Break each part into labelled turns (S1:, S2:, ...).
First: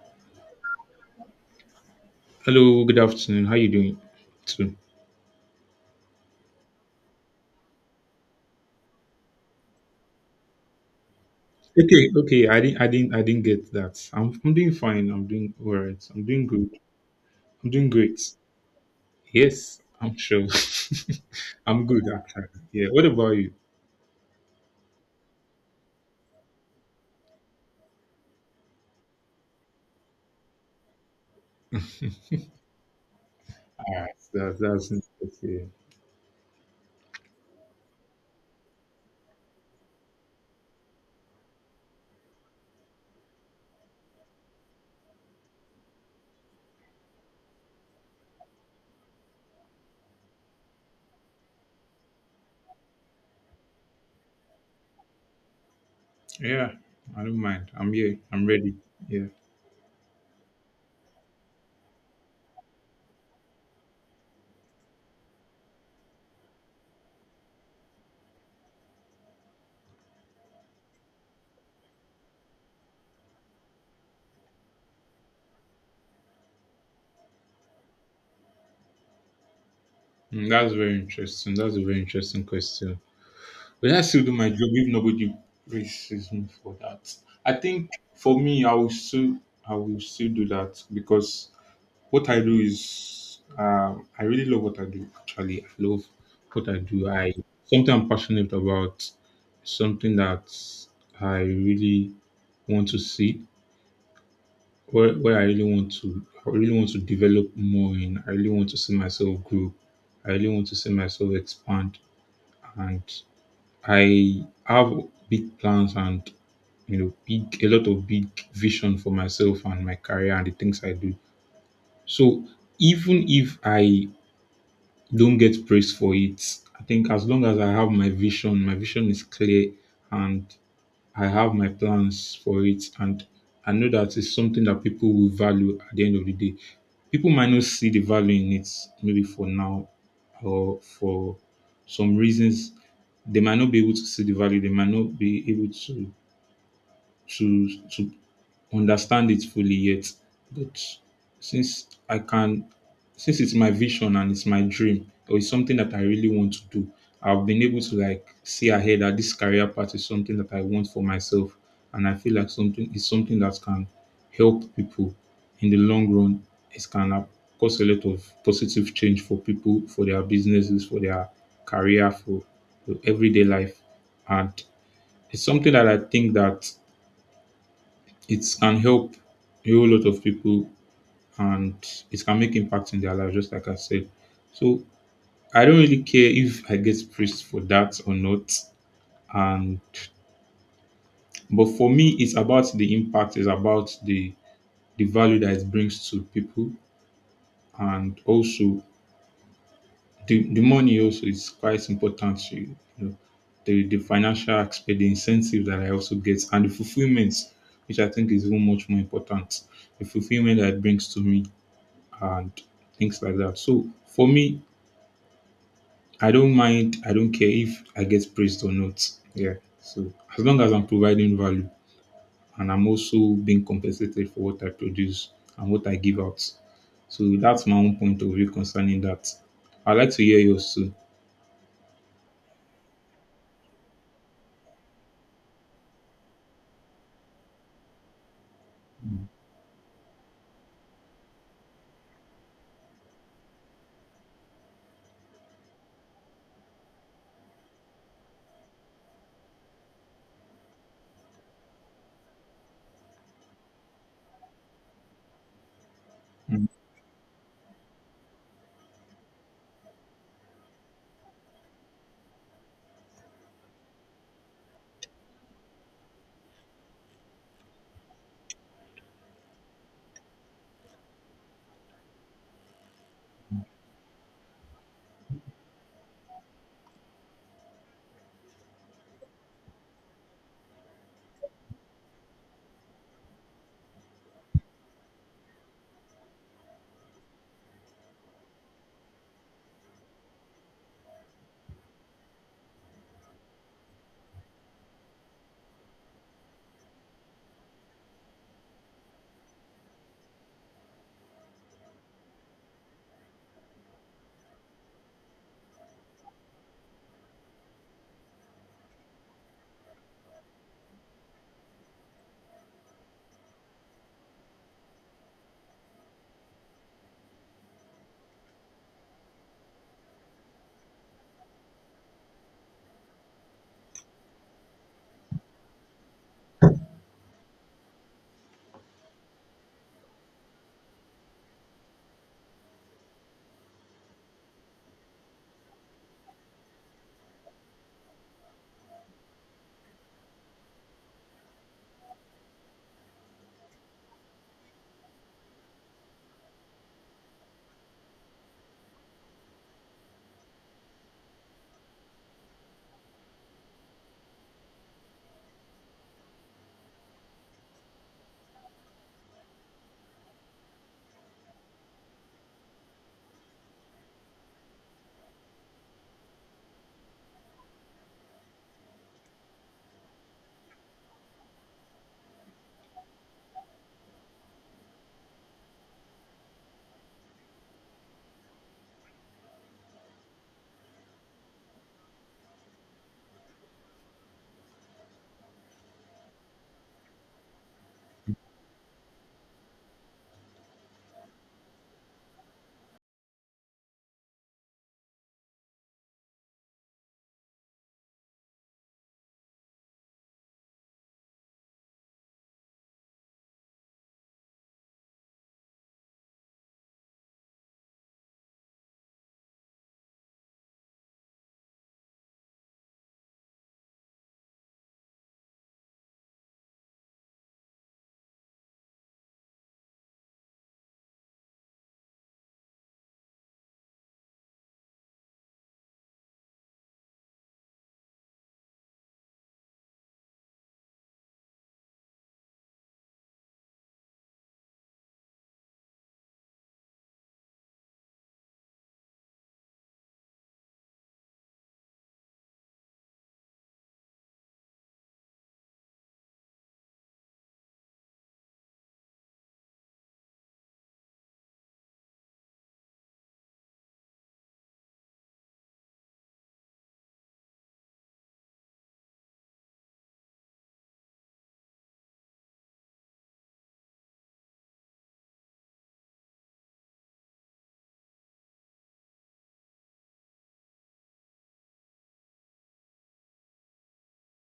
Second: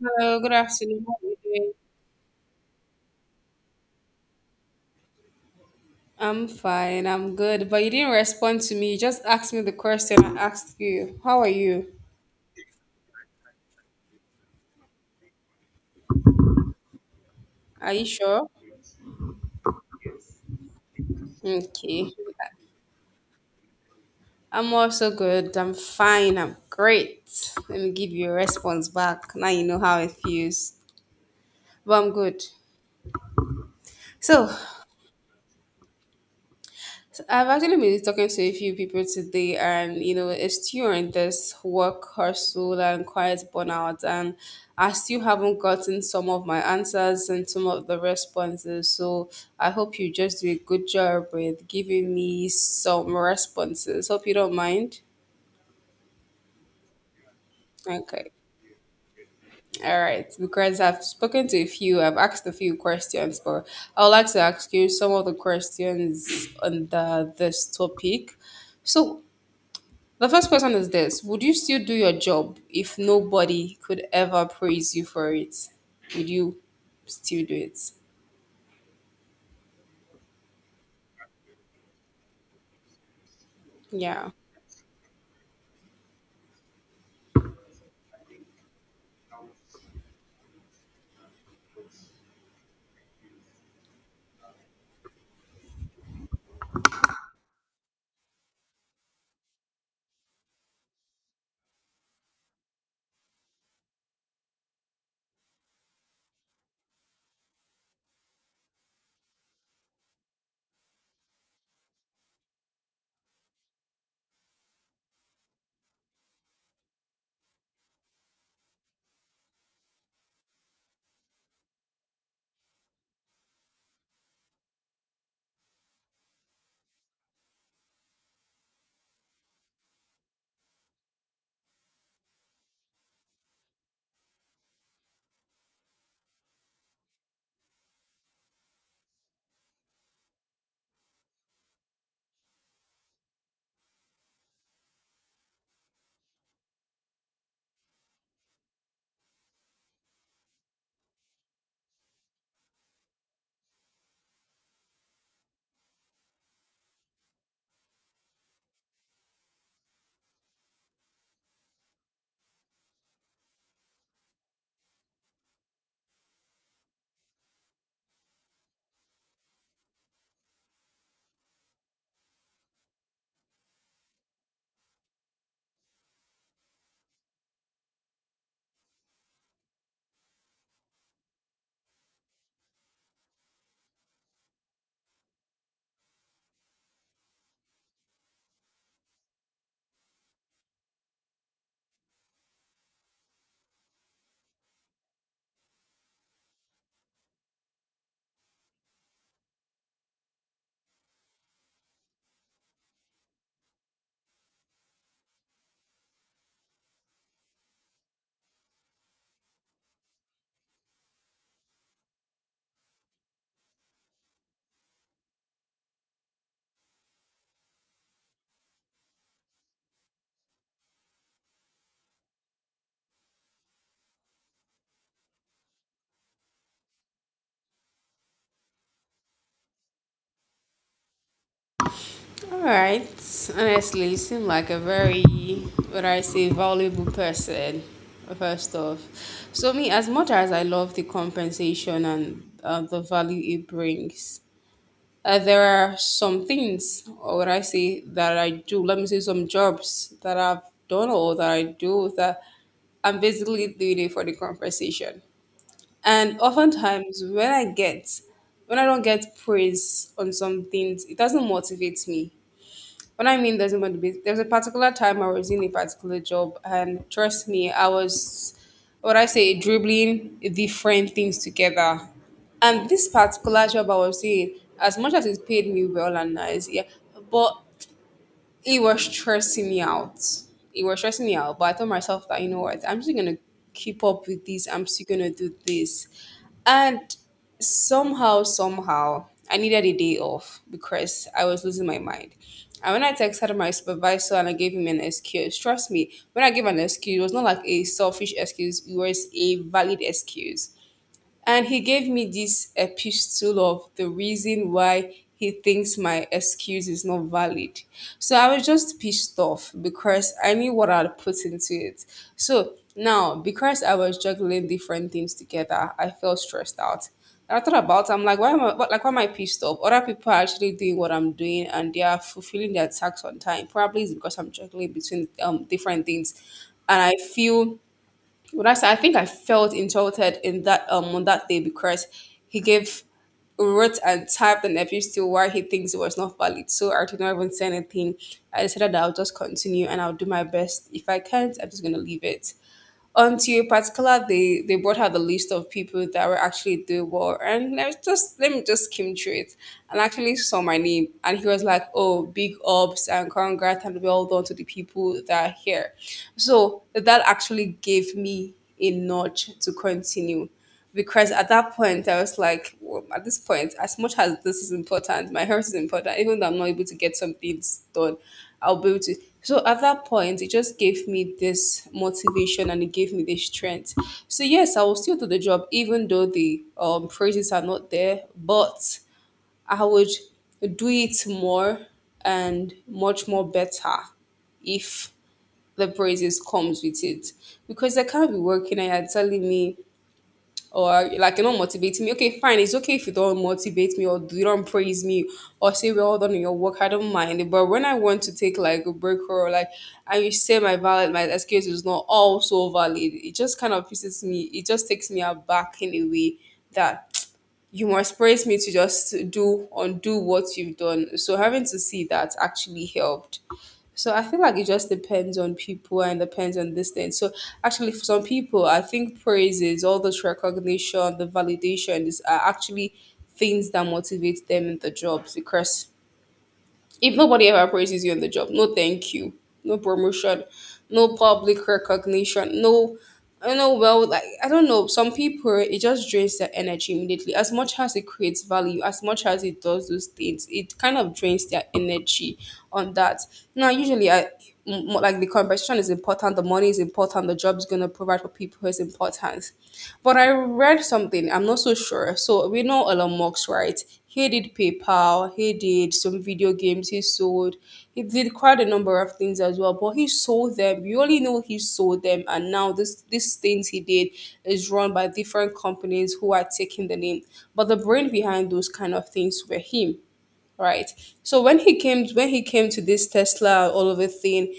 S1: Hello, good afternoon. How are you doing?
S2: Hello, good afternoon. How you doing? Too.
S1: I'm fine, I'm good. But you didn't respond to me. You just asked me the question I asked you. How are you?
S2: Okay, okay. I didn't get that. I'm doing fine. I'm doing all right. I'm doing good. I'm doing
S1: Are you
S2: great.
S1: sure?
S2: Yes, I'm sure. I'm good
S1: Okay.
S2: actually. Yeah. What about you?
S1: I'm also good. I'm fine. I'm great. Let me give you a response back. Now you know how it feels. But I'm good.
S2: All right.
S1: So
S2: That's interesting.
S1: I've actually been talking to a few people today, and it's during this work hustle and quiet burnout, and I still haven't gotten some of my answers and some of the responses. So I hope you just do a good job with giving me some responses. Hope you don't mind.
S2: Yeah. I don't mind. I'm here.
S1: Okay.
S2: I'm ready. Yeah.
S1: All right. Because I've spoken to a few, I've asked a few questions, but I would like to ask you some of the questions on the this topic. So the first question is this: would you still do your job if nobody could ever praise you for it? Would you still do it?
S2: Mm, that's very interesting. That's a very interesting question. But I still
S1: Yeah.
S2: do my job if nobody praises me for that. I think for me, I will still do that because what I do is, I really love what I do. Actually, I love what I do. I something I'm passionate about, something that I really want to see, where I really want to, I really want to develop more in. I really want to see myself grow. I really want to see myself expand, and I have big plans and, you know, big a lot of big vision for myself and my career and the things I do. So even if I don't get praise for it, I think as long as I have my vision is clear and I have my plans for it, and I know that it's something that people will value at the end of the day. People might not see the value in it maybe for now or for some reasons. They might not be able to see the value, they might not be able to to understand it fully yet. But since I can, since it's my vision and it's my dream, or it's something that I really want to do, I've been able to like see ahead that this career path is something that I want for myself, and I feel like something is something that can help people in the long run. It can cause a lot of positive change for people, for their businesses, for their career, for everyday life, and it's something that I think that it can help a whole lot of people and it can make impact in their life, just like I said. So I don't really care if I get praised for that or not. And but for me it's about the impact, it's about the value that it brings to people, and also the money also is quite important to, you know, the financial aspect, the incentive that I also get and the fulfillment, which I think is even much more important. The fulfillment that it brings to me and things like that. So for me, I don't mind. I don't care if I get praised or not. Yeah. So as long as I'm providing value and I'm also being compensated for what I produce and what I give out. So that's my own point of view concerning that. I'd like to hear yours too.
S1: All right. Honestly, you seem like a very, what I say, valuable person, first off. So, me, as much as I love the compensation and the value it brings, there are some things, or what I say, that I do. Let me say some jobs that I've done or that I do that I'm basically doing it for the conversation. And
S2: Mm.
S1: oftentimes, when I don't get praise on some things, it doesn't motivate me. What I mean doesn't want to There was a particular time I was in a particular job, and trust me, I was, what I say, dribbling different things together. And this particular job I was in, as much as it paid me well and nice, yeah, but it was stressing me out. It was stressing me out. But I told myself that you know what, I'm still gonna keep up with this. I'm still gonna do this. And somehow, I needed a day off because I was losing my mind. And when I texted my supervisor and I gave him an excuse, trust me, when I gave an excuse, it was not like a selfish excuse, it was a valid excuse. And he gave me this epistle of the reason why he thinks my excuse is not valid. So I was just pissed off because I knew what I'd put into it. So now, because I was juggling different things together, I felt stressed out. And I thought about, I'm like, why am I what- like, why am I pissed off? Other people are actually doing what I'm doing, and they are fulfilling their tasks on time. Probably it's because I'm juggling between different things, and I feel would I say I think I felt insulted in that on that day because he gave wrote and typed an abuse to why he thinks it was not valid. So I did not even say anything. I decided that I'll just continue and I'll do my best. If I can't, I'm just gonna leave it until a particular they brought out the list of people that were actually doing well and I was just let me just skim through it and actually saw my name and he was like, "Oh, big ups and congrats and well done to the people that are here." So that actually gave me a nudge to continue because at that point I was like, "Well, at this point, as much as this is important, my health is important. Even though I'm not able to get some things done, I'll be able to." So at that point, it just gave me this motivation and it gave me this strength. So yes, I will still do the job, even though the praises are not there. But I would do it more and much more better if the praises comes with it, because I can't be working and you're telling me or like you're not motivating me. Okay, fine. It's okay if you don't motivate me or you don't praise me or say well done in your work. I don't mind. But when I want to take like a break or like, and you say my valid, my excuse is not also valid. It just kind of pisses me. It just takes me aback in a way that you must praise me to just do undo what you've done. So having to see that actually helped. So I feel like it just depends on people and depends on this thing. So actually, for some people, I think praises, all this recognition, the validation is are actually things that motivate them in the jobs because if nobody ever praises you on the job, no thank you, no promotion, no public recognition, no, I don't know, well, like, I don't know. Some people, it just drains their energy immediately. As much as it creates value, as much as it does those things, it kind of drains their energy on that. Now, usually, I, m- more like the conversation is important, the money is important, the job is going to provide for people is important. But I read something, I'm not sure. So we know Elon Musk, right? He did PayPal, he did some video games, he did quite a number of things as well. But he sold them. We only know he sold them, and now this these things he did is run by different companies who are taking the name. But the brain behind those kind of things were him, right? So when he came to this Tesla all of a thing,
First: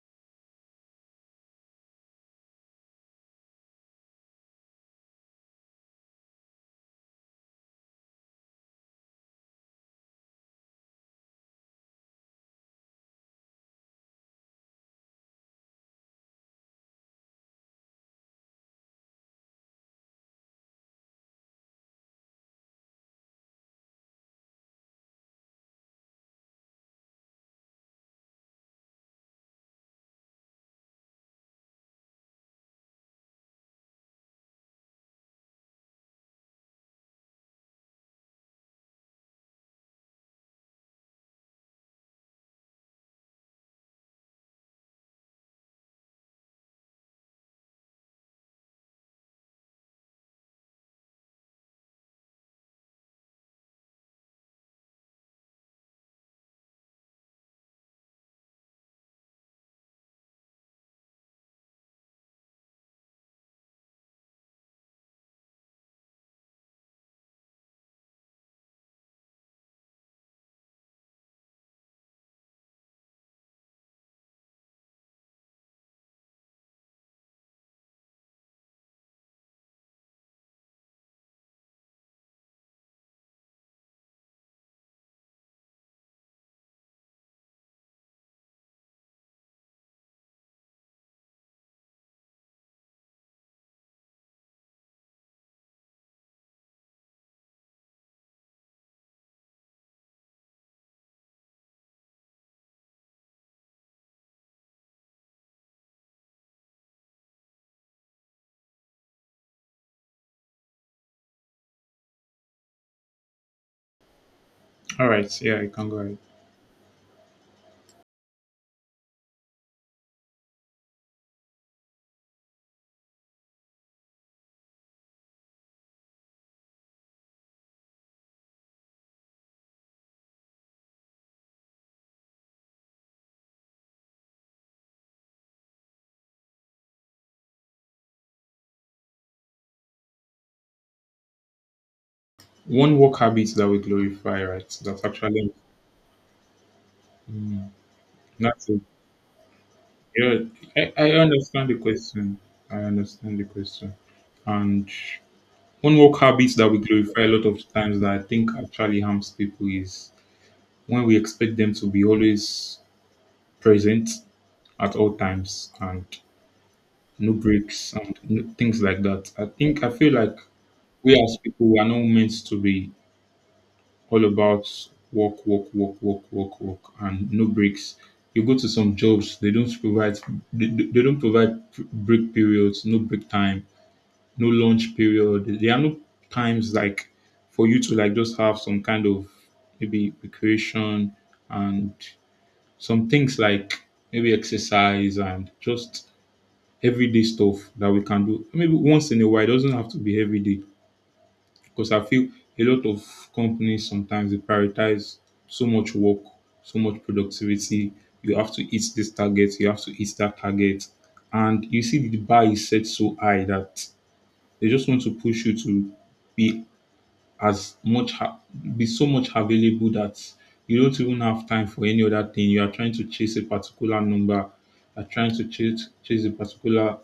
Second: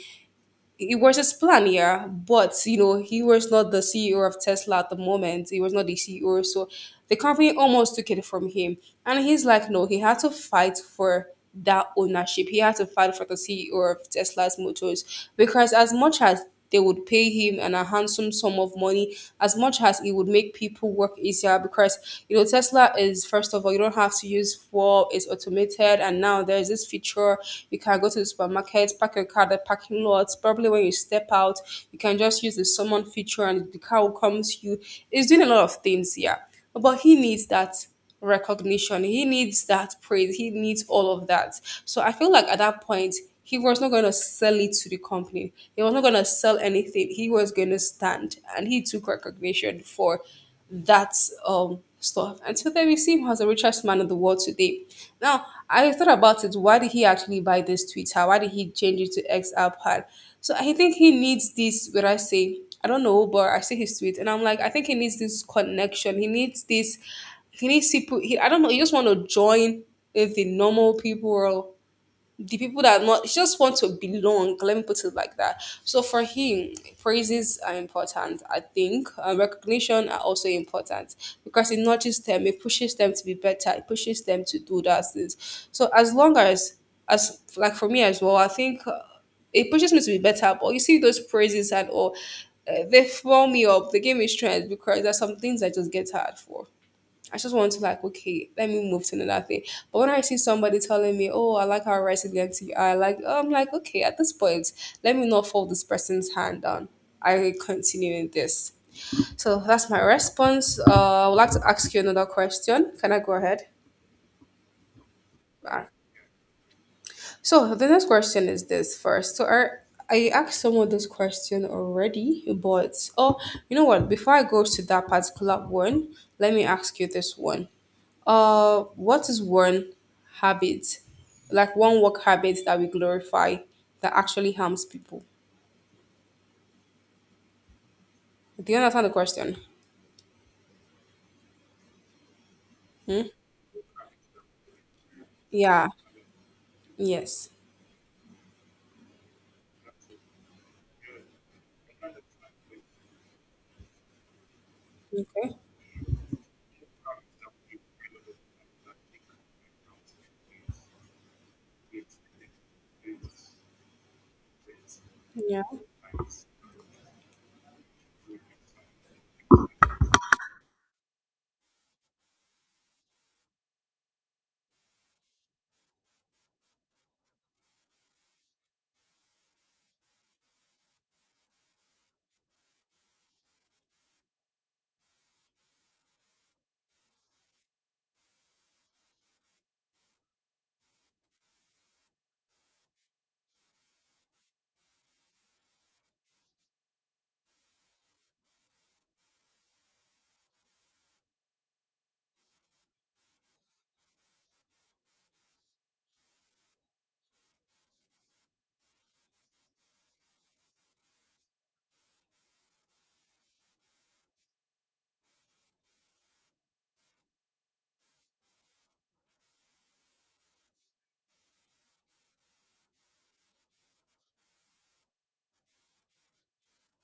S1: he was his plan, yeah. But you know, he was not the CEO of Tesla at the moment. He was not the CEO, so the company almost took it from him. And he's like, no, he had to fight for that ownership. He had to fight for the CEO of Tesla's motors, because as much as they would pay him a handsome sum of money, as much as it would make people work easier, because you know Tesla is, first of all, you don't have to use fuel, it's automated, and now there's this feature. You can go to the supermarket, park your car at the parking lot, probably when you step out you can just use the summon feature and the car will come to you. It's doing a lot of things here. But he needs that recognition, he needs that praise, he needs all of that. So I feel like at that point he was not going to sell it to the company. He was not going to sell anything. He was going to stand, and he took recognition for that stuff. And so then we see him as the richest man in the world today. Now I thought about it. Why did he actually buy this Twitter? Why did he change it to X iPad? So I think he needs this. What I say, I don't know, but I see his tweet, and I'm like, I think he needs this connection. He needs this. He needs people. He, I don't know. He just want to join with the normal people world, the people that are not, he just want to belong, let me put it like that. So for him, praises are important, I think, and recognition are also important, because it nudges them, it pushes them to be better, it pushes them to do those things. So as long as like for me as well, I think it pushes me to be better. But you see those praises and all, they fill me up, they give me strength, because there's some things I just get tired for. I just want to like, okay, let me move to another thing. But when I see somebody telling me, oh, I like how writing gets you, I like, oh, I'm like, okay, at this point, let me not fold this person's hand down. I continue in this. So that's my response. I would like to ask you another question. Can I go ahead?
S2: All right. Yeah, I
S1: Ah.
S2: can go ahead.
S1: So the next question is this first. I asked someone this question already, but oh, you know what? Before I go to that particular one, let me ask you this one. What is one habit, like one work habit that we glorify that actually harms people? Do you understand the question?
S2: One work
S1: Hmm?
S2: habit that we glorify, right? That's actually
S1: Yeah. Yes.
S2: that's it. Yeah, I understand the question. I understand the question. And
S1: Okay.
S2: one work habit that we glorify a lot of times that I think actually harms people is when we expect them to be always present at all
S1: Yeah.
S2: times and no breaks and no, things like that. I think I feel like we as people, we are not meant to be all about work, work, work, work, work, work, and no breaks. You go to some jobs, they don't provide they don't provide break periods, no break time, no lunch period. There are no times like for you to like just have some kind of maybe recreation and some things like maybe exercise and just everyday stuff that we can do. Maybe once in a while, it doesn't have to be every day, because I feel a lot of companies sometimes they prioritize so much work, so much productivity. You have to hit this target, you have to hit that target. And you see the bar is set so high that they just want to push you to be as much be so much available that you don't even have time for any other thing. You are trying to chase a particular number. You are trying to chase a particular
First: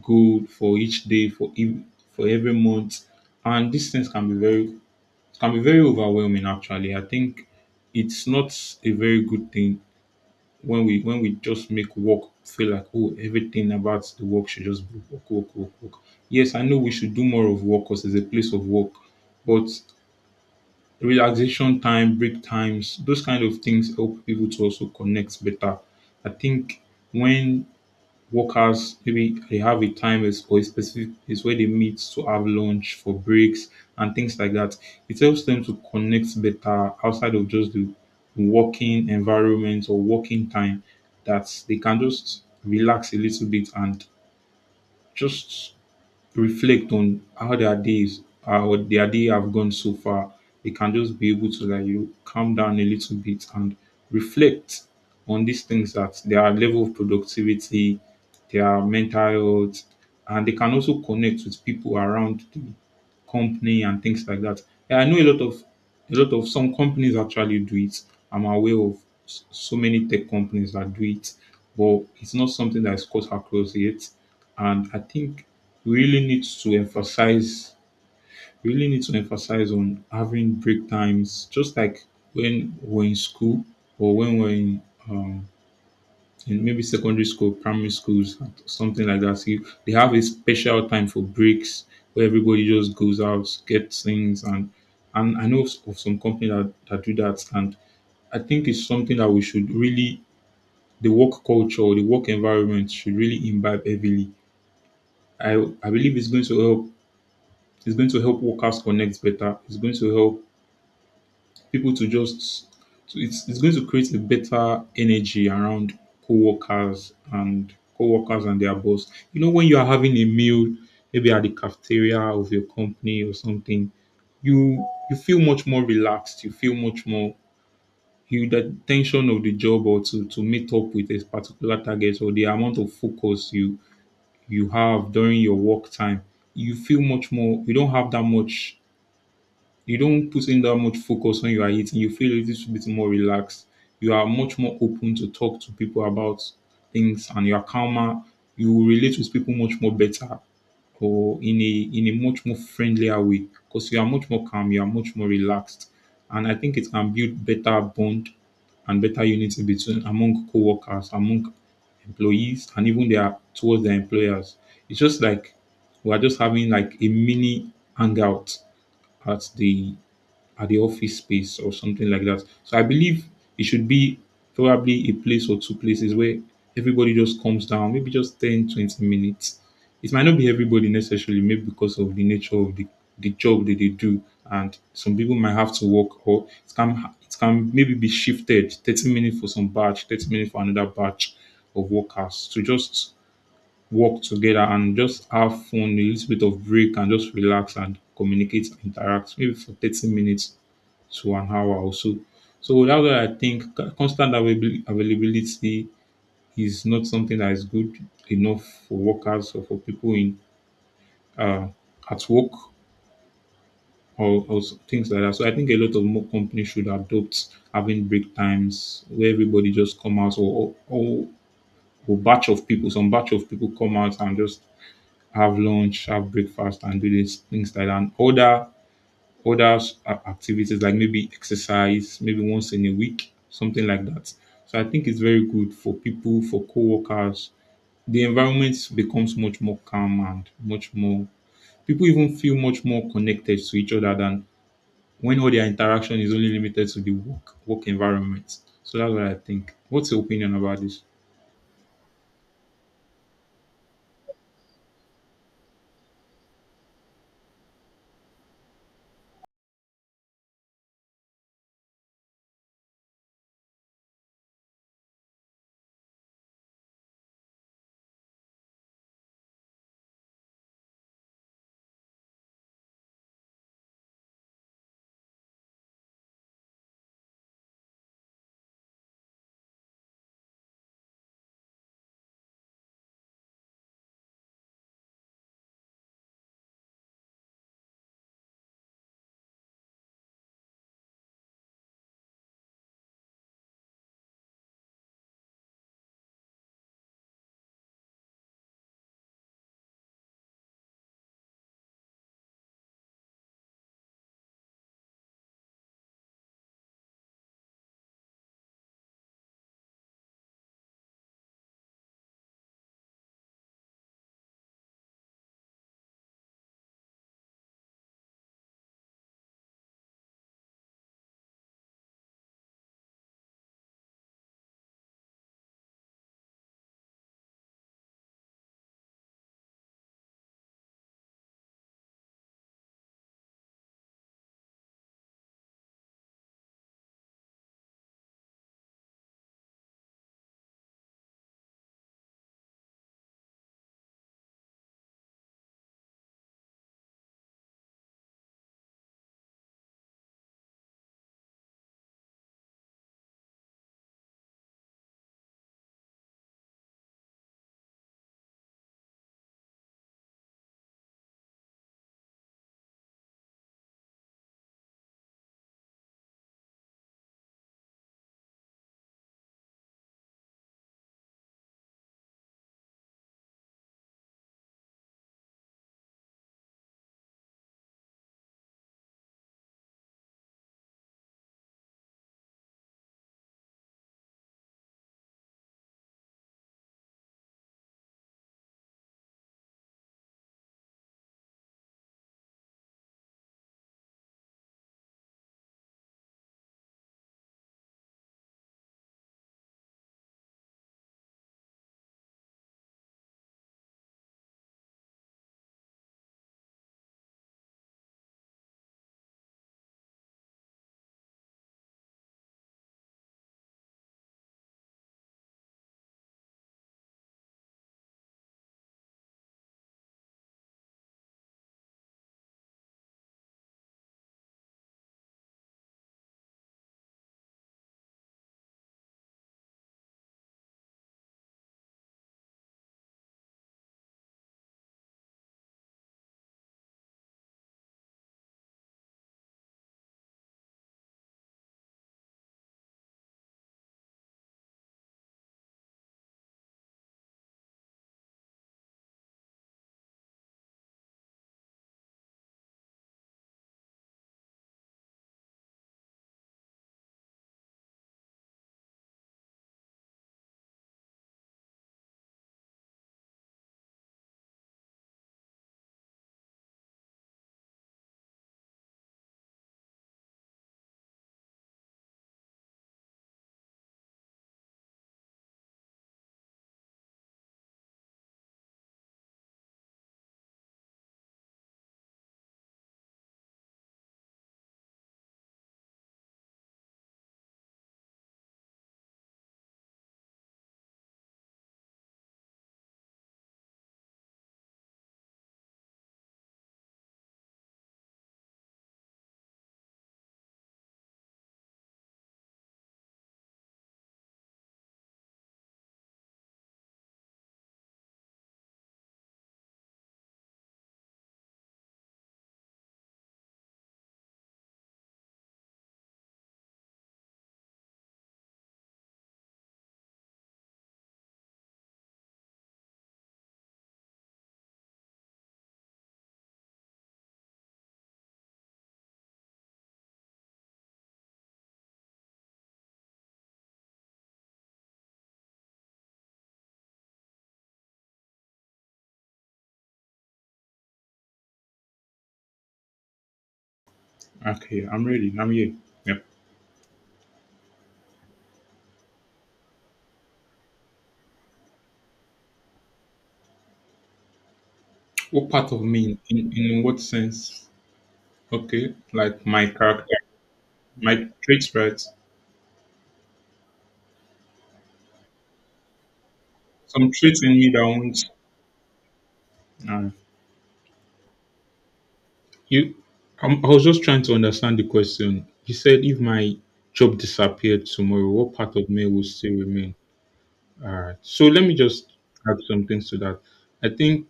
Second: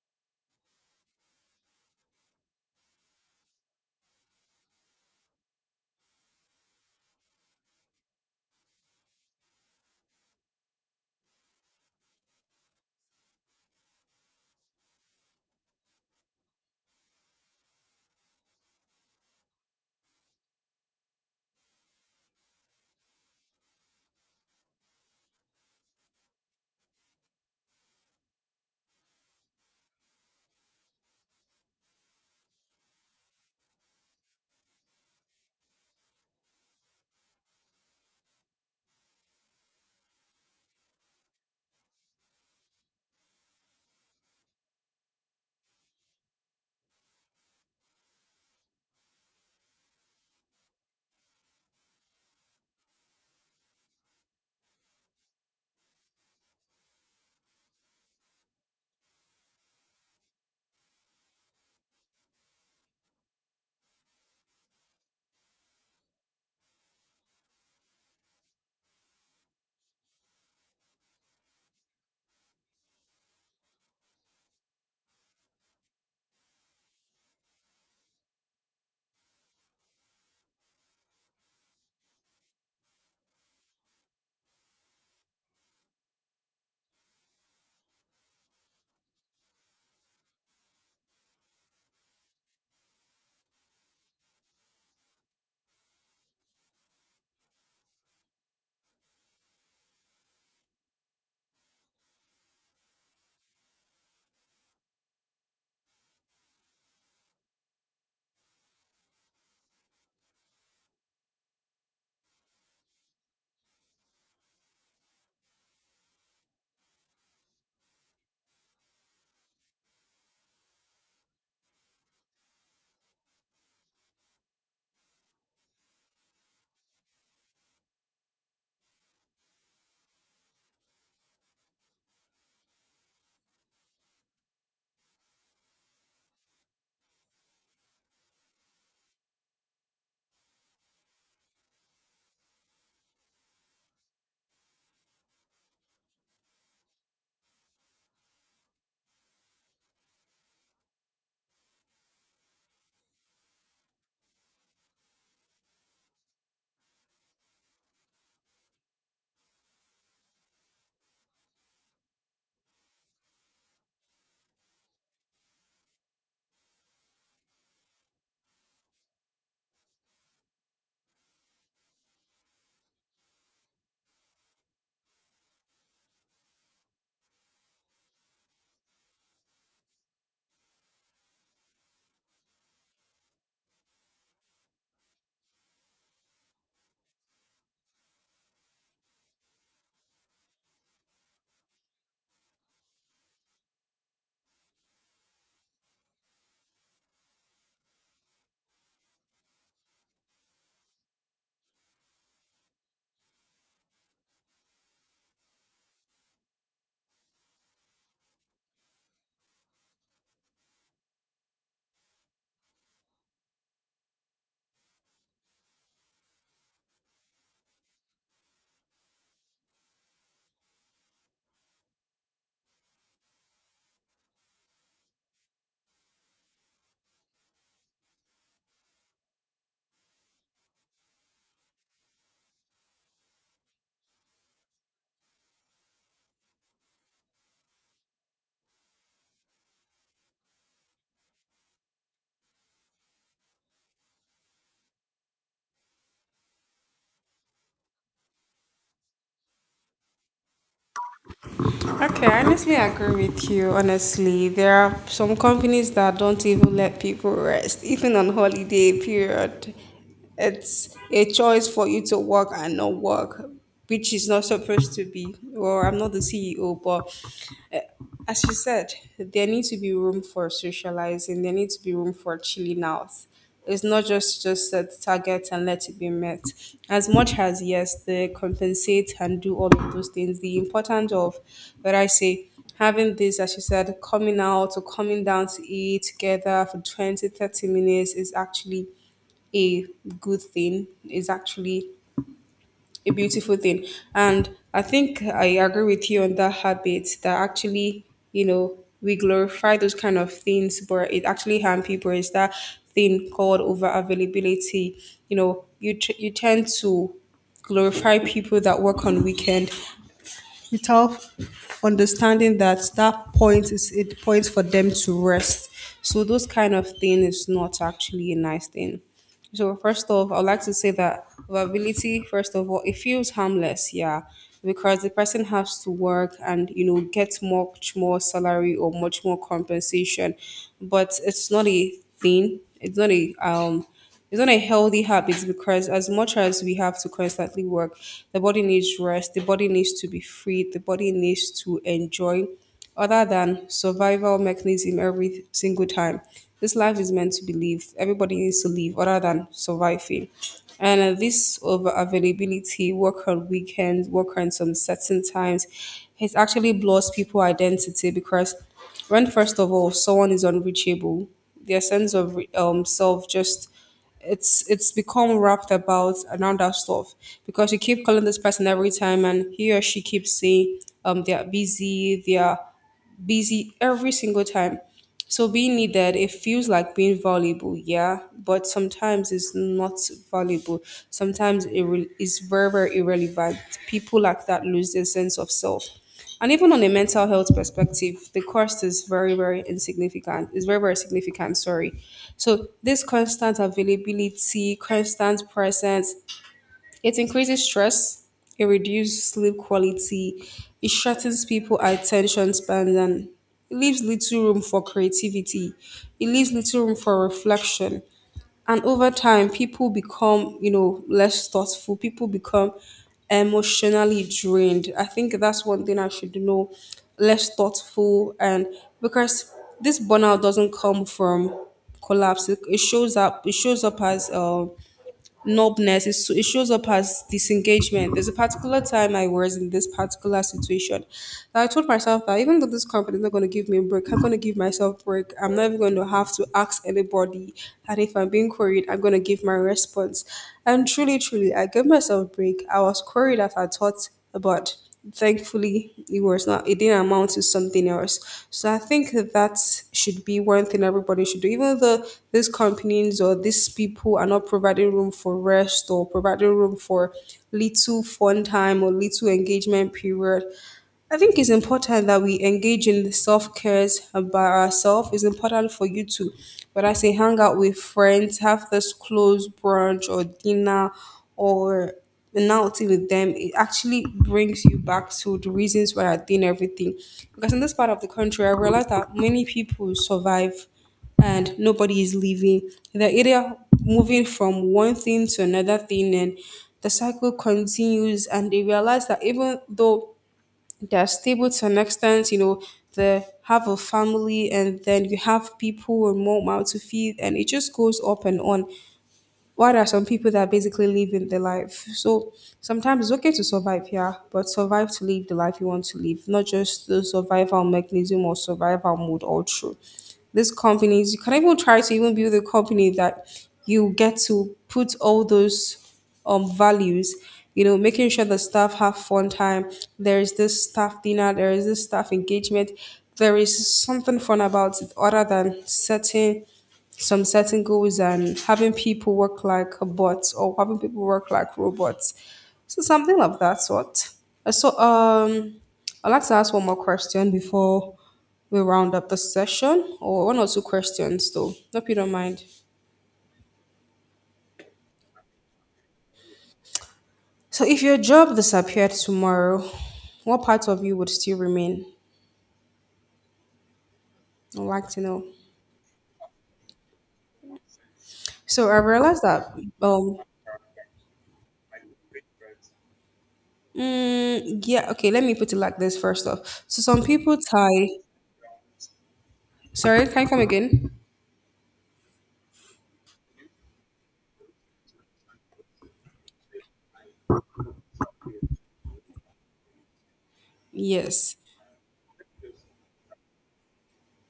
S2: goal for each day, for every month, and these things can be very overwhelming. Actually, I think it's not a very good thing when we just make work feel like, oh, everything about the work should just be work, work, work, work. Yes, I know we should do more of work because it's a place of work, but relaxation time, break times, those kind of things help people to also connect better. I think when workers maybe they have a or a specific is where they meet to have lunch for breaks and things like that. It helps them to connect better outside of just the working environment or working time, that they can just relax a little bit and just reflect on how their days are or their day have gone so far, they can just be able to, like, you know, calm down a little bit and reflect on these things, that their level of productivity, their mental health, and they can also connect with people around the company and things like that. Yeah, I know a lot of some companies actually do it. I'm aware of so many tech companies that do it, but it's not something that is cut across yet. And I think we really need to emphasize we really need to emphasize on having break times, just like when we're in school or when we're um in maybe secondary school, primary schools, something like that. See, they have a special time for breaks where everybody just goes out, gets things, and I know of some company that do that, and I think it's something that we should really the work culture, the work environment should really imbibe heavily. I i believe it's going to help. It's going to help workers connect better. It's going to help people to just it's going to create a better energy around co-workers and their boss. You know, when you are having a meal, maybe at the cafeteria of your company or something, you feel much more relaxed. You feel much more you the tension of the job or to meet up with a particular target, or the amount of focus you have during your work time. You feel much more. You don't have that much, you don't put in that much focus when you are eating. You feel a little bit more relaxed. You are much more open to talk to people about things, and you are calmer. You will relate with people much more better, or in a much more friendlier way, because you are much more calm. You are much more relaxed, and I think it can build better bond and better unity between among co-workers, among employees, and even their towards their employers. It's just like we are just having like a mini hangout at the at the office space or something like that. So I believe it should be probably a place or two places where everybody just comes down, maybe just 10 to 20 minutes. It might not be everybody necessarily, maybe because of the nature of the job that they do. And some people might have to work, or it can maybe be shifted 30 minutes for some batch, 30 minutes for another batch of workers to just work together and just have fun, a little bit of break, and just relax and communicate, and interact, maybe for 30 minutes to an hour or so. So that's why I think constant availability is not something that is good enough for workers or for people in uh, at work, things like that. So I think a lot of more companies should adopt having break times where everybody just come out, or batch of people, some batch of people come out and just have lunch, have breakfast, and do these things like that. And other activities like maybe exercise, maybe once in a week, something like that. So I think it's very good for people, for co-workers. The environment becomes much more calm and much more, people even feel much more connected to each other than when all their interaction is only limited to the work environment. So that's what I think. What's your opinion about this?
S1: Okay, I honestly agree with you. Honestly, there are some companies that don't even let people rest, even on holiday period. It's a choice for you to work and not work, which is not supposed to be. Well, I'm not the CEO, but eh, as you said, there needs to be room for socializing. There needs to be room for chilling out. It's not just set targets and let it be met. As much as yes, they compensate and do all of those things. The importance of, what I say, having this, as you said, coming out or coming down to eat together for 20-30 minutes is actually a good thing. Is actually a beautiful thing. And I think I agree with you on that habit that actually, we glorify those kind of things, but it actually harm people. Is that thing called over availability? You tend to glorify people that work on weekend without understanding that that point is a point for them to rest. So those kind of thing is not actually a nice thing. So first off, I'd like to say that vulnerability, first of all, it feels harmless, yeah, because the person has to work and get much more salary or much more compensation, but it's not a thing. It's not a healthy habit because as much as we have to constantly work, the body needs rest, the body needs to be free, the body needs to enjoy other than survival mechanism every single time. This life is meant to be lived. Everybody needs to live other than surviving. And this over availability, work on weekends, work on some certain times, it actually blurs people identity because when first of all someone is unreachable, their sense of self just it's become wrapped about around that stuff because you keep calling this person every time and he or she keeps saying they are busy, they are busy every single time. So being needed, it feels like being valuable, yeah, but sometimes it's not valuable. Sometimes it is very, very irrelevant. People like that lose their sense of self. And even on a mental health perspective, the cost is very, very insignificant. It's very, very significant, sorry. So this constant availability, constant presence, it increases stress, it reduces sleep quality, it shortens people's attention spans, and it leaves little room for creativity. It leaves little room for reflection. And over time, people become, less thoughtful. People become emotionally drained. I think that's one thing I should know. Less thoughtful, and because this burnout doesn't come from collapse, it shows up. It shows up as numbness. It shows up as disengagement. There's a particular time I was in this particular situation that I told myself that even though this company is not going to give me a break, I'm going to give myself a break. I'm not even going to have to ask anybody. And if I'm being queried, I'm going to give my response. And truly, truly, I gave myself a break. I was queried as I thought about, thankfully it was not, it didn't amount to something else. So I think that should be one thing everybody should do even though these companies or these people are not providing room for rest or providing room for little fun time or little engagement period. I think it's important that we engage in self cares by ourselves. It's important for you to, whether I say hang out with friends, have this close brunch or dinner or an outing with them. It actually brings you back to the reasons why I did everything. Because in this part of the country, I realized that many people survive and nobody is leaving. They're either moving from one thing to another thing and the cycle continues and they realize that even though they're stable to an extent, they have a family and then you have people with more mouth to feed and it just goes up and on. While there are some people that are basically living the life. So sometimes it's okay to survive, yeah, but survive to live the life you want to live, not just the survival mechanism or survival mode all through these companies. You can even try to even build a company that you get to put all those values, making sure the staff have fun time, there is this staff dinner, there is this staff engagement, there is something fun about it other than setting some certain goals and having people work like bots or having people work like robots, so something of that sort. So I'd like to ask one more question before. We'll round up the session or one or two questions, though. Hope you don't mind.
S2: Okay, I'm ready. I'm here. Yep.
S1: So, if your job disappeared tomorrow, what part of you would still remain? I'd like to know.
S2: What part of me in, in what sense?
S1: So, I
S2: Okay,
S1: realized
S2: like
S1: that,
S2: my character,
S1: um,
S2: my traits, right?
S1: yeah, okay, let me put it like this first off. So, some
S2: Some
S1: people
S2: traits in me that
S1: tie.
S2: won't.
S1: Sorry,
S2: Uh,
S1: can you come again?
S2: you, I was just trying to understand the question. You said if my job disappeared tomorrow, what part of me will still remain? All right.
S1: Yes.
S2: So let me just add some things to that. I think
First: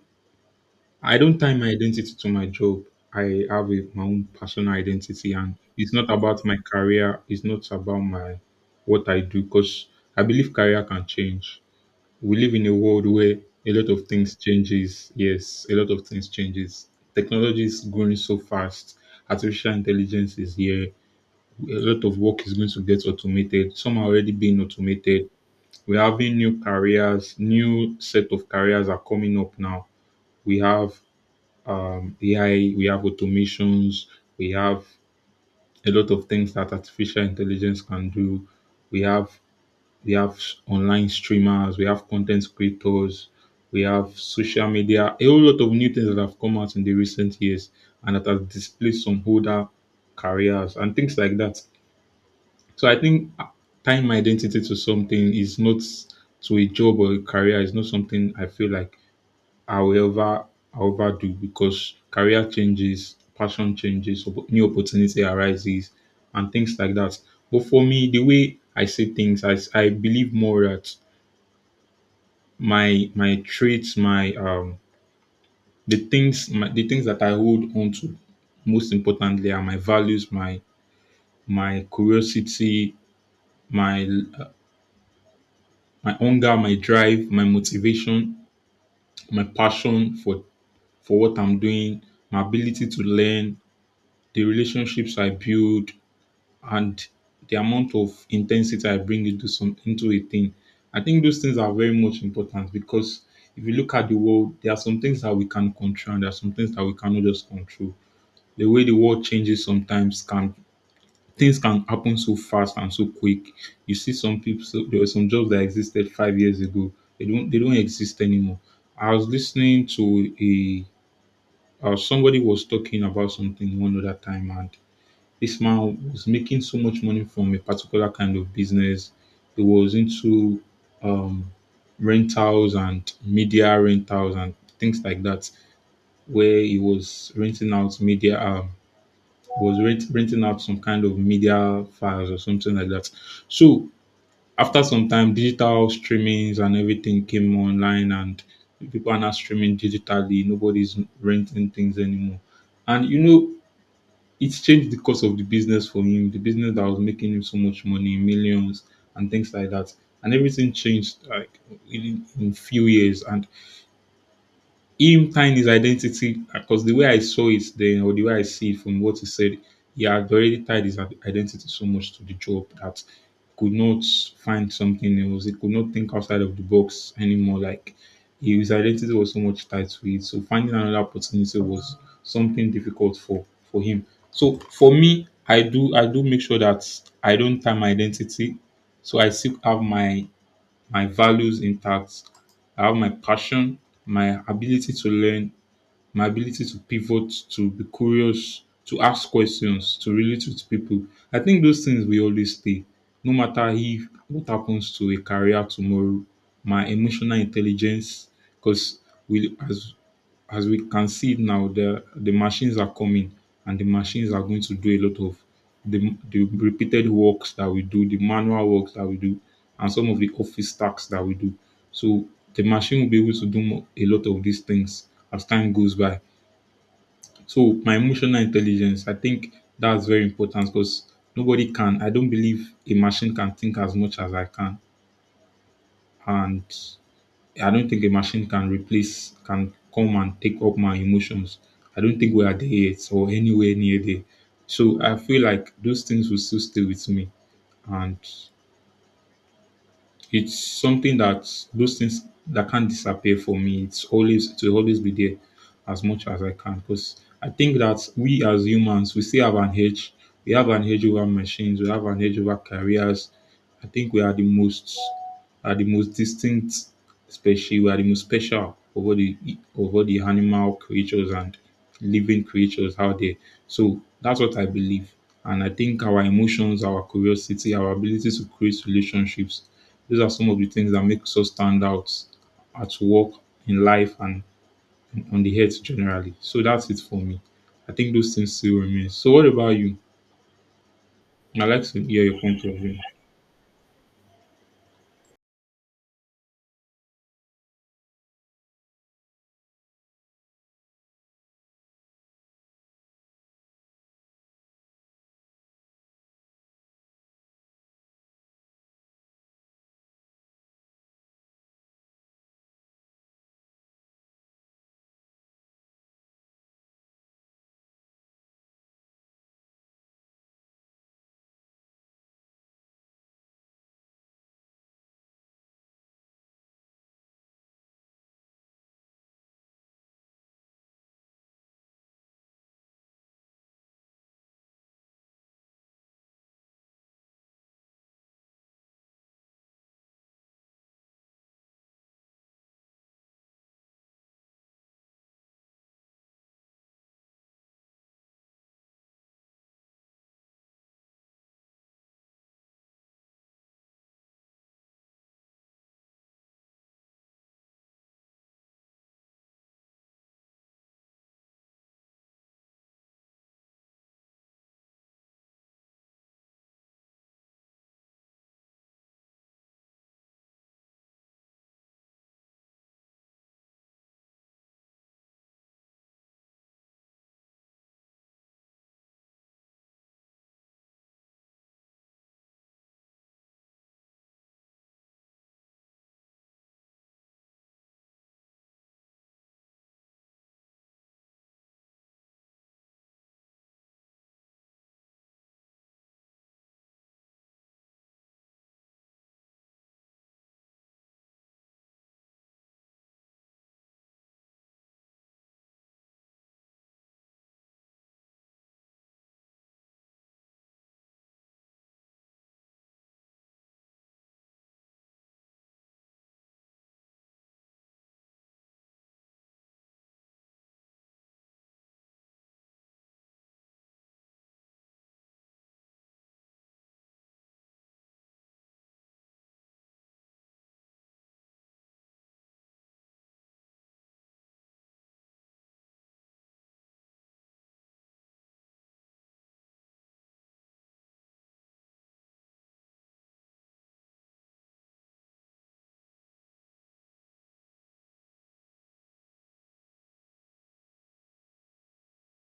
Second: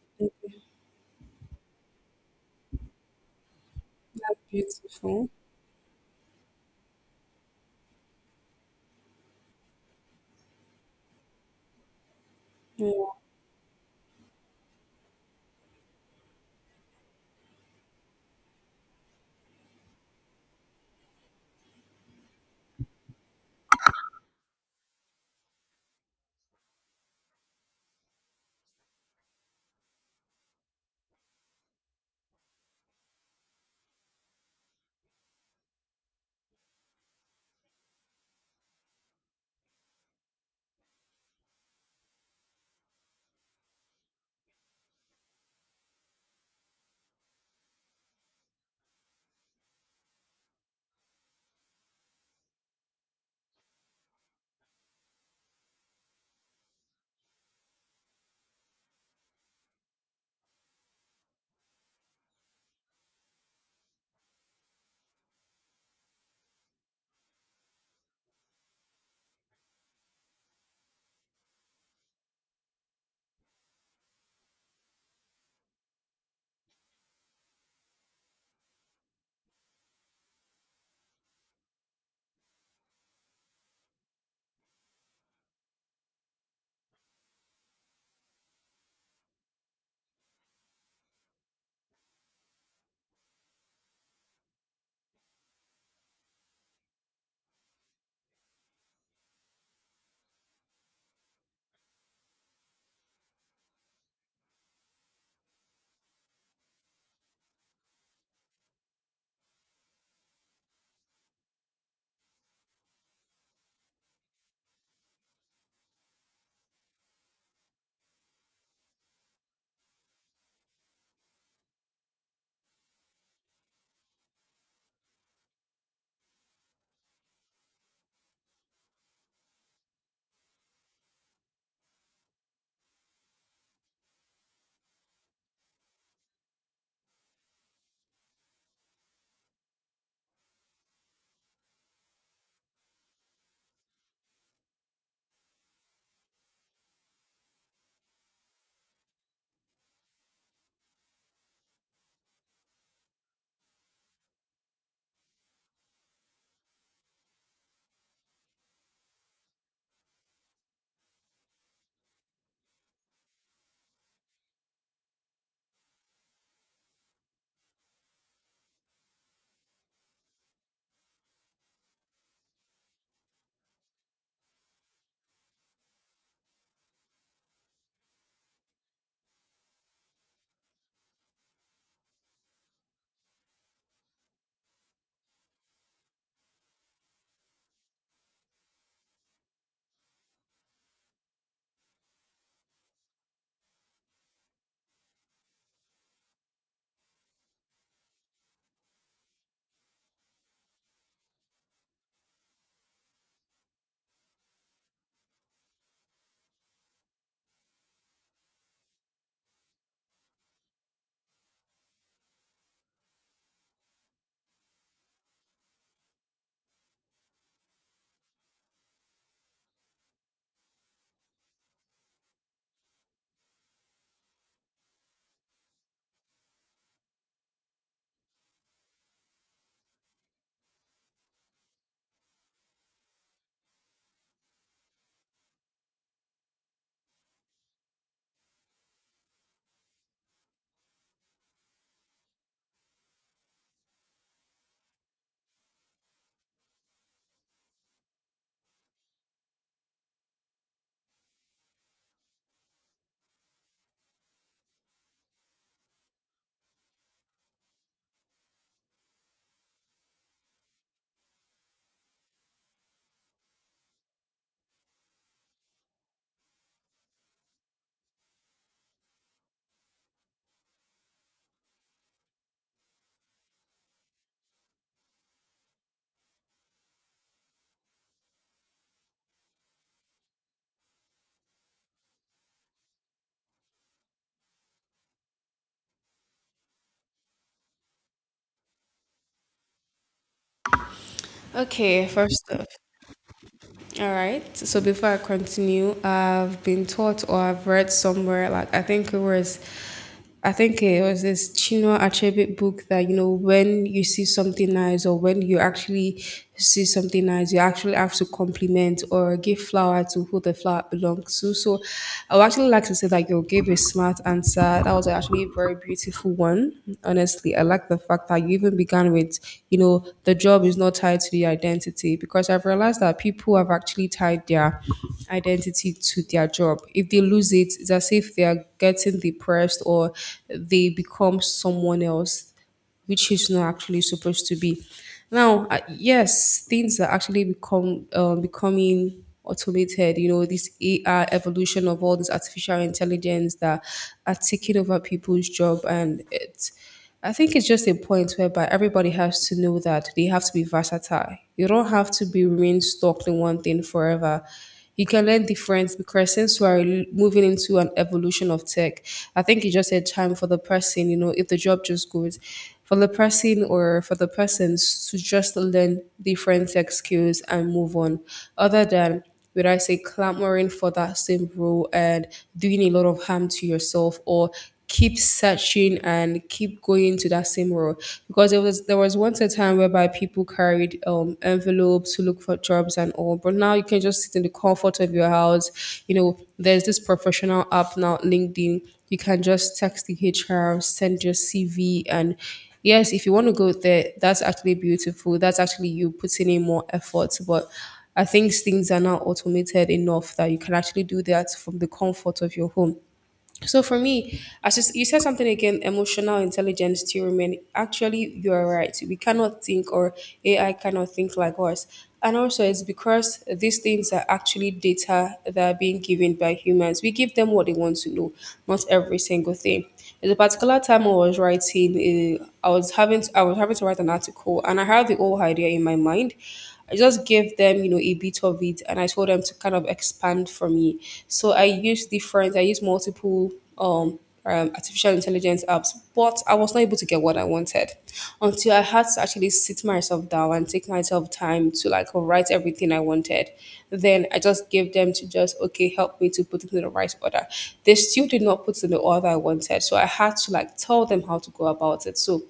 S2: I don't tie my identity to my job. I have a, my own
S1: That's
S2: personal
S1: beautiful.
S2: identity, and it's not about my career. It's not about my what I do, because I believe career can change, we live in a
S1: Yeah.
S2: world where a lot of things changes. Yes, a lot of things changes. Technology is growing so fast. Artificial intelligence is here. A lot of work is going to get automated. Some are already being automated. We're having new careers, new set of careers are coming up now. We have AI, we have automations, we have a lot of things that artificial intelligence can do. We have we have online streamers, we have content creators, we have social media, a whole lot of new things that have come out in the recent years, and that has displaced some older careers and things like that. So I think tying my identity to something is not, to a job or a career, is not something I feel like I will ever I will ever do, because career changes, passion changes, new opportunity arises, and things like that. But for me, the way I see things, I believe more that my traits, my the things my, the things that I hold on to most importantly are my values, my curiosity, my uh, my hunger, my drive, my motivation, my passion for what I'm doing, my ability to learn, the relationships I build, and the amount of intensity I bring into a thing. I think those things are very much important, because if you look at the world, there are some things that we can control and there are some things that we cannot just control. The way the world changes sometimes can, things can happen so fast and so quick. You see some people, so there were some jobs that existed 5 years ago. They don't exist anymore. I was listening to a somebody was talking about something one other time, and this man was making so much money from a particular kind of business. He was into um, rentals and media rentals and things like that, where he was renting out media, renting out some kind of media files or something like that. So after some time, digital streamings and everything came online, and people are now streaming digitally. Nobody's renting things anymore. And you know, it changed the course of the business for him, the business that was making him so much money, millions and things like that. And everything changed like in few years. And him tying his identity, because the way I saw it then, or the way I see it from what he said, he had already tied his identity so much to the job that he could not find something else. He could not think outside of the box anymore. Like his identity was so much tied to it. So finding another opportunity was something difficult for him. So for me, I do make sure that I don't tie my identity. So I still have my my values intact. I have my passion, my ability to learn, my ability to pivot, to be curious, to ask questions, to relate with people. I think those things will always stay, no matter if, what happens to a career tomorrow. My emotional intelligence, because we as we can see it now, the machines are coming, and the machines are going to do a lot of the repeated works that we do, the manual works that we do, and some of the office tasks that we do. So the machine will be able to do a lot of these things as time goes by. So my emotional intelligence, I think that's very important, because nobody can. I don't believe a machine can think as much as I can, and I don't think a machine can replace, can come and take up my emotions. I don't think we are there yet or anywhere near there. So I feel like those things will still stay with me, and it's something that, those things that can't disappear for me. It will always be there as much as I can, because I think that we as humans we still have an edge. We have an edge over machines. We have an edge over careers. I think we are the most, are the most distinct species, we are the most special over the, over the animal creatures and living creatures out there. So that's what I believe. And I think our emotions, our curiosity, our ability to create relationships, those are some of the things that make us stand out at work, in life, and on the earth generally. So that's it for me. I think those things still remain. So what about you? I'd like to
S1: Okay,
S2: hear your
S1: first
S2: point
S1: off.
S2: of view.
S1: All right. So before I continue, I've been taught or I've read somewhere, like I think it was this Chinua Achebe book that when you see something nice or when you actually see something nice, you actually have to compliment or give flower to who the flower belongs to. So I would actually like to say that like you gave a smart answer. That was actually a very beautiful one. Honestly, I like the fact that you even began with, the job is not tied to the identity because I've realized that people have actually tied their identity to their job. If they lose it, it's as if they are getting depressed or they become someone else which is not actually supposed to be. Now, yes, things are actually become becoming automated. You know, this AI evolution of all this artificial intelligence that are taking over people's job, and it. I think it's just a point whereby everybody has to know that they have to be versatile. You don't have to be remain stuck in one thing forever. You can learn different because since we are moving into an evolution of tech, I think it's just a time for the person, if the job just goes, for the person or for the persons to just learn different tech skills and move on, other than, would I say, clamoring for that same role and doing a lot of harm to yourself or keep searching and keep going to that same role. Because it was, there was once a time whereby people carried envelopes to look for jobs and all, but now you can just sit in the comfort of your house. There's this professional app now, LinkedIn. You can just text the HR, send your CV, and yes, if you want to go there, that's actually beautiful, that's actually you putting in more effort, but I think things are now automated enough that you can actually do that from the comfort of your home. So for me, as you said something again, emotional intelligence to remain. Actually, you are right. We cannot think, or AI cannot think like us. And also, it's because these things are actually data that are being given by humans. We give them what they want to know, not every single thing. There's a particular time I was writing, I was having to write an article, and I had the whole idea in my mind. I just gave them, a bit of it, and I told them to kind of expand for me. So I used multiple um, artificial intelligence apps, but I was not able to get what I wanted until I had to actually sit myself down and take myself time to like write everything I wanted. Then I just gave them to just okay, help me to put it in the right order. They still did not put it in the order I wanted, so I had to like tell them how to go about it. So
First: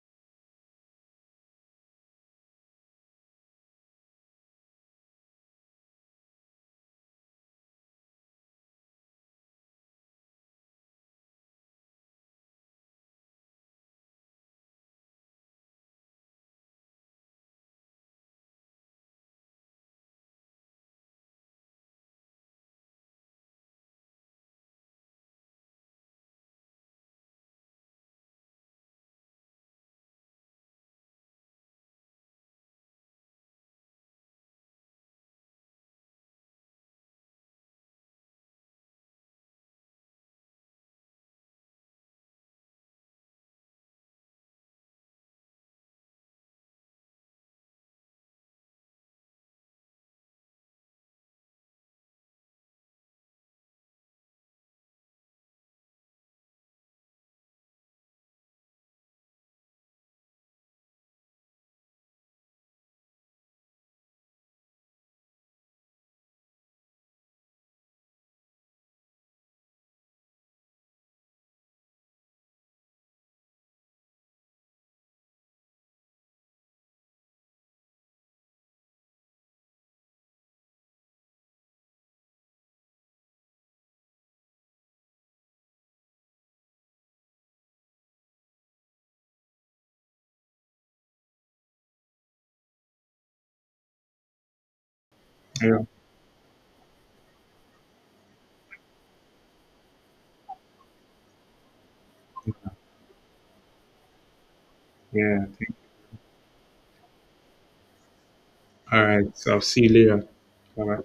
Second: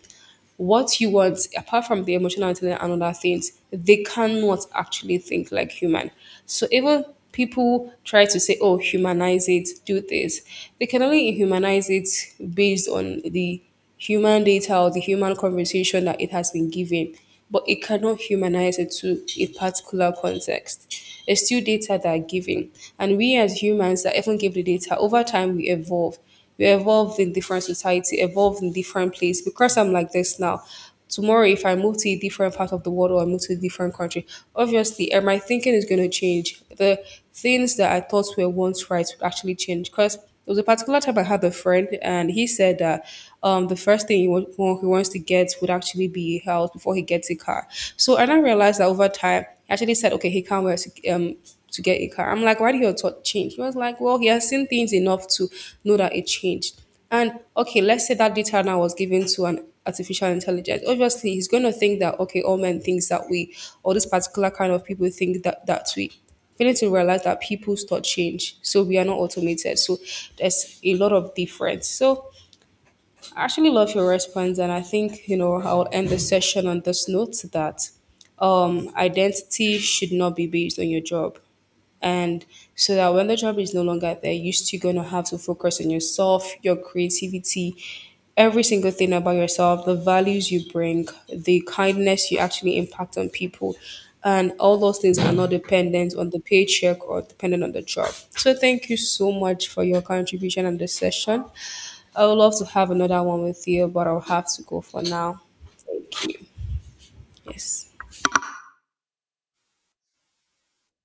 S1: what you want apart from the emotional intelligence and other things, they cannot actually think like human. So even people try to say oh humanize it, do this, they can only humanize it based on the human data or the human conversation that it has been given, but it cannot humanize it to a particular context. It's still data that are given, and we as humans that even give the data, over time we evolve. We evolved in different society, evolved in different place. Because I'm like this now, tomorrow if I move to a different part of the world or I move to a different country, obviously my thinking is going to change. The things that I thought were once right would actually change. Because there was a particular time I had a friend and he said that the first thing he wants to get would actually be a house before he gets a car. So I now realized that over time, he actually said, okay, he can't wait to get a car. I'm like, why did your thought change? He was like, well, he has seen things enough to know that it changed. And okay, let's say that data now was given to an artificial intelligence. Obviously, he's going to think that okay, all men thinks that way, or this particular kind of people think that that way. Failing to realize that people's thought change, so we are not automated. So there's a lot of difference. So I actually love your response, and I think I'll end the session on this note that identity should not be based on your job, and so that when the job is no longer there, you're still gonna have to focus on yourself, your creativity, every single thing about yourself, the values you bring, the kindness you actually impact on people, and all those things are not
S2: Yeah,
S1: dependent on the paycheck or dependent on the job. So thank you so much for your contribution and the session. I would love to have another one with you, but I'll have to go for
S2: yeah.
S1: now. Thank you. Yes.
S2: All right. So I'll see you later. Bye.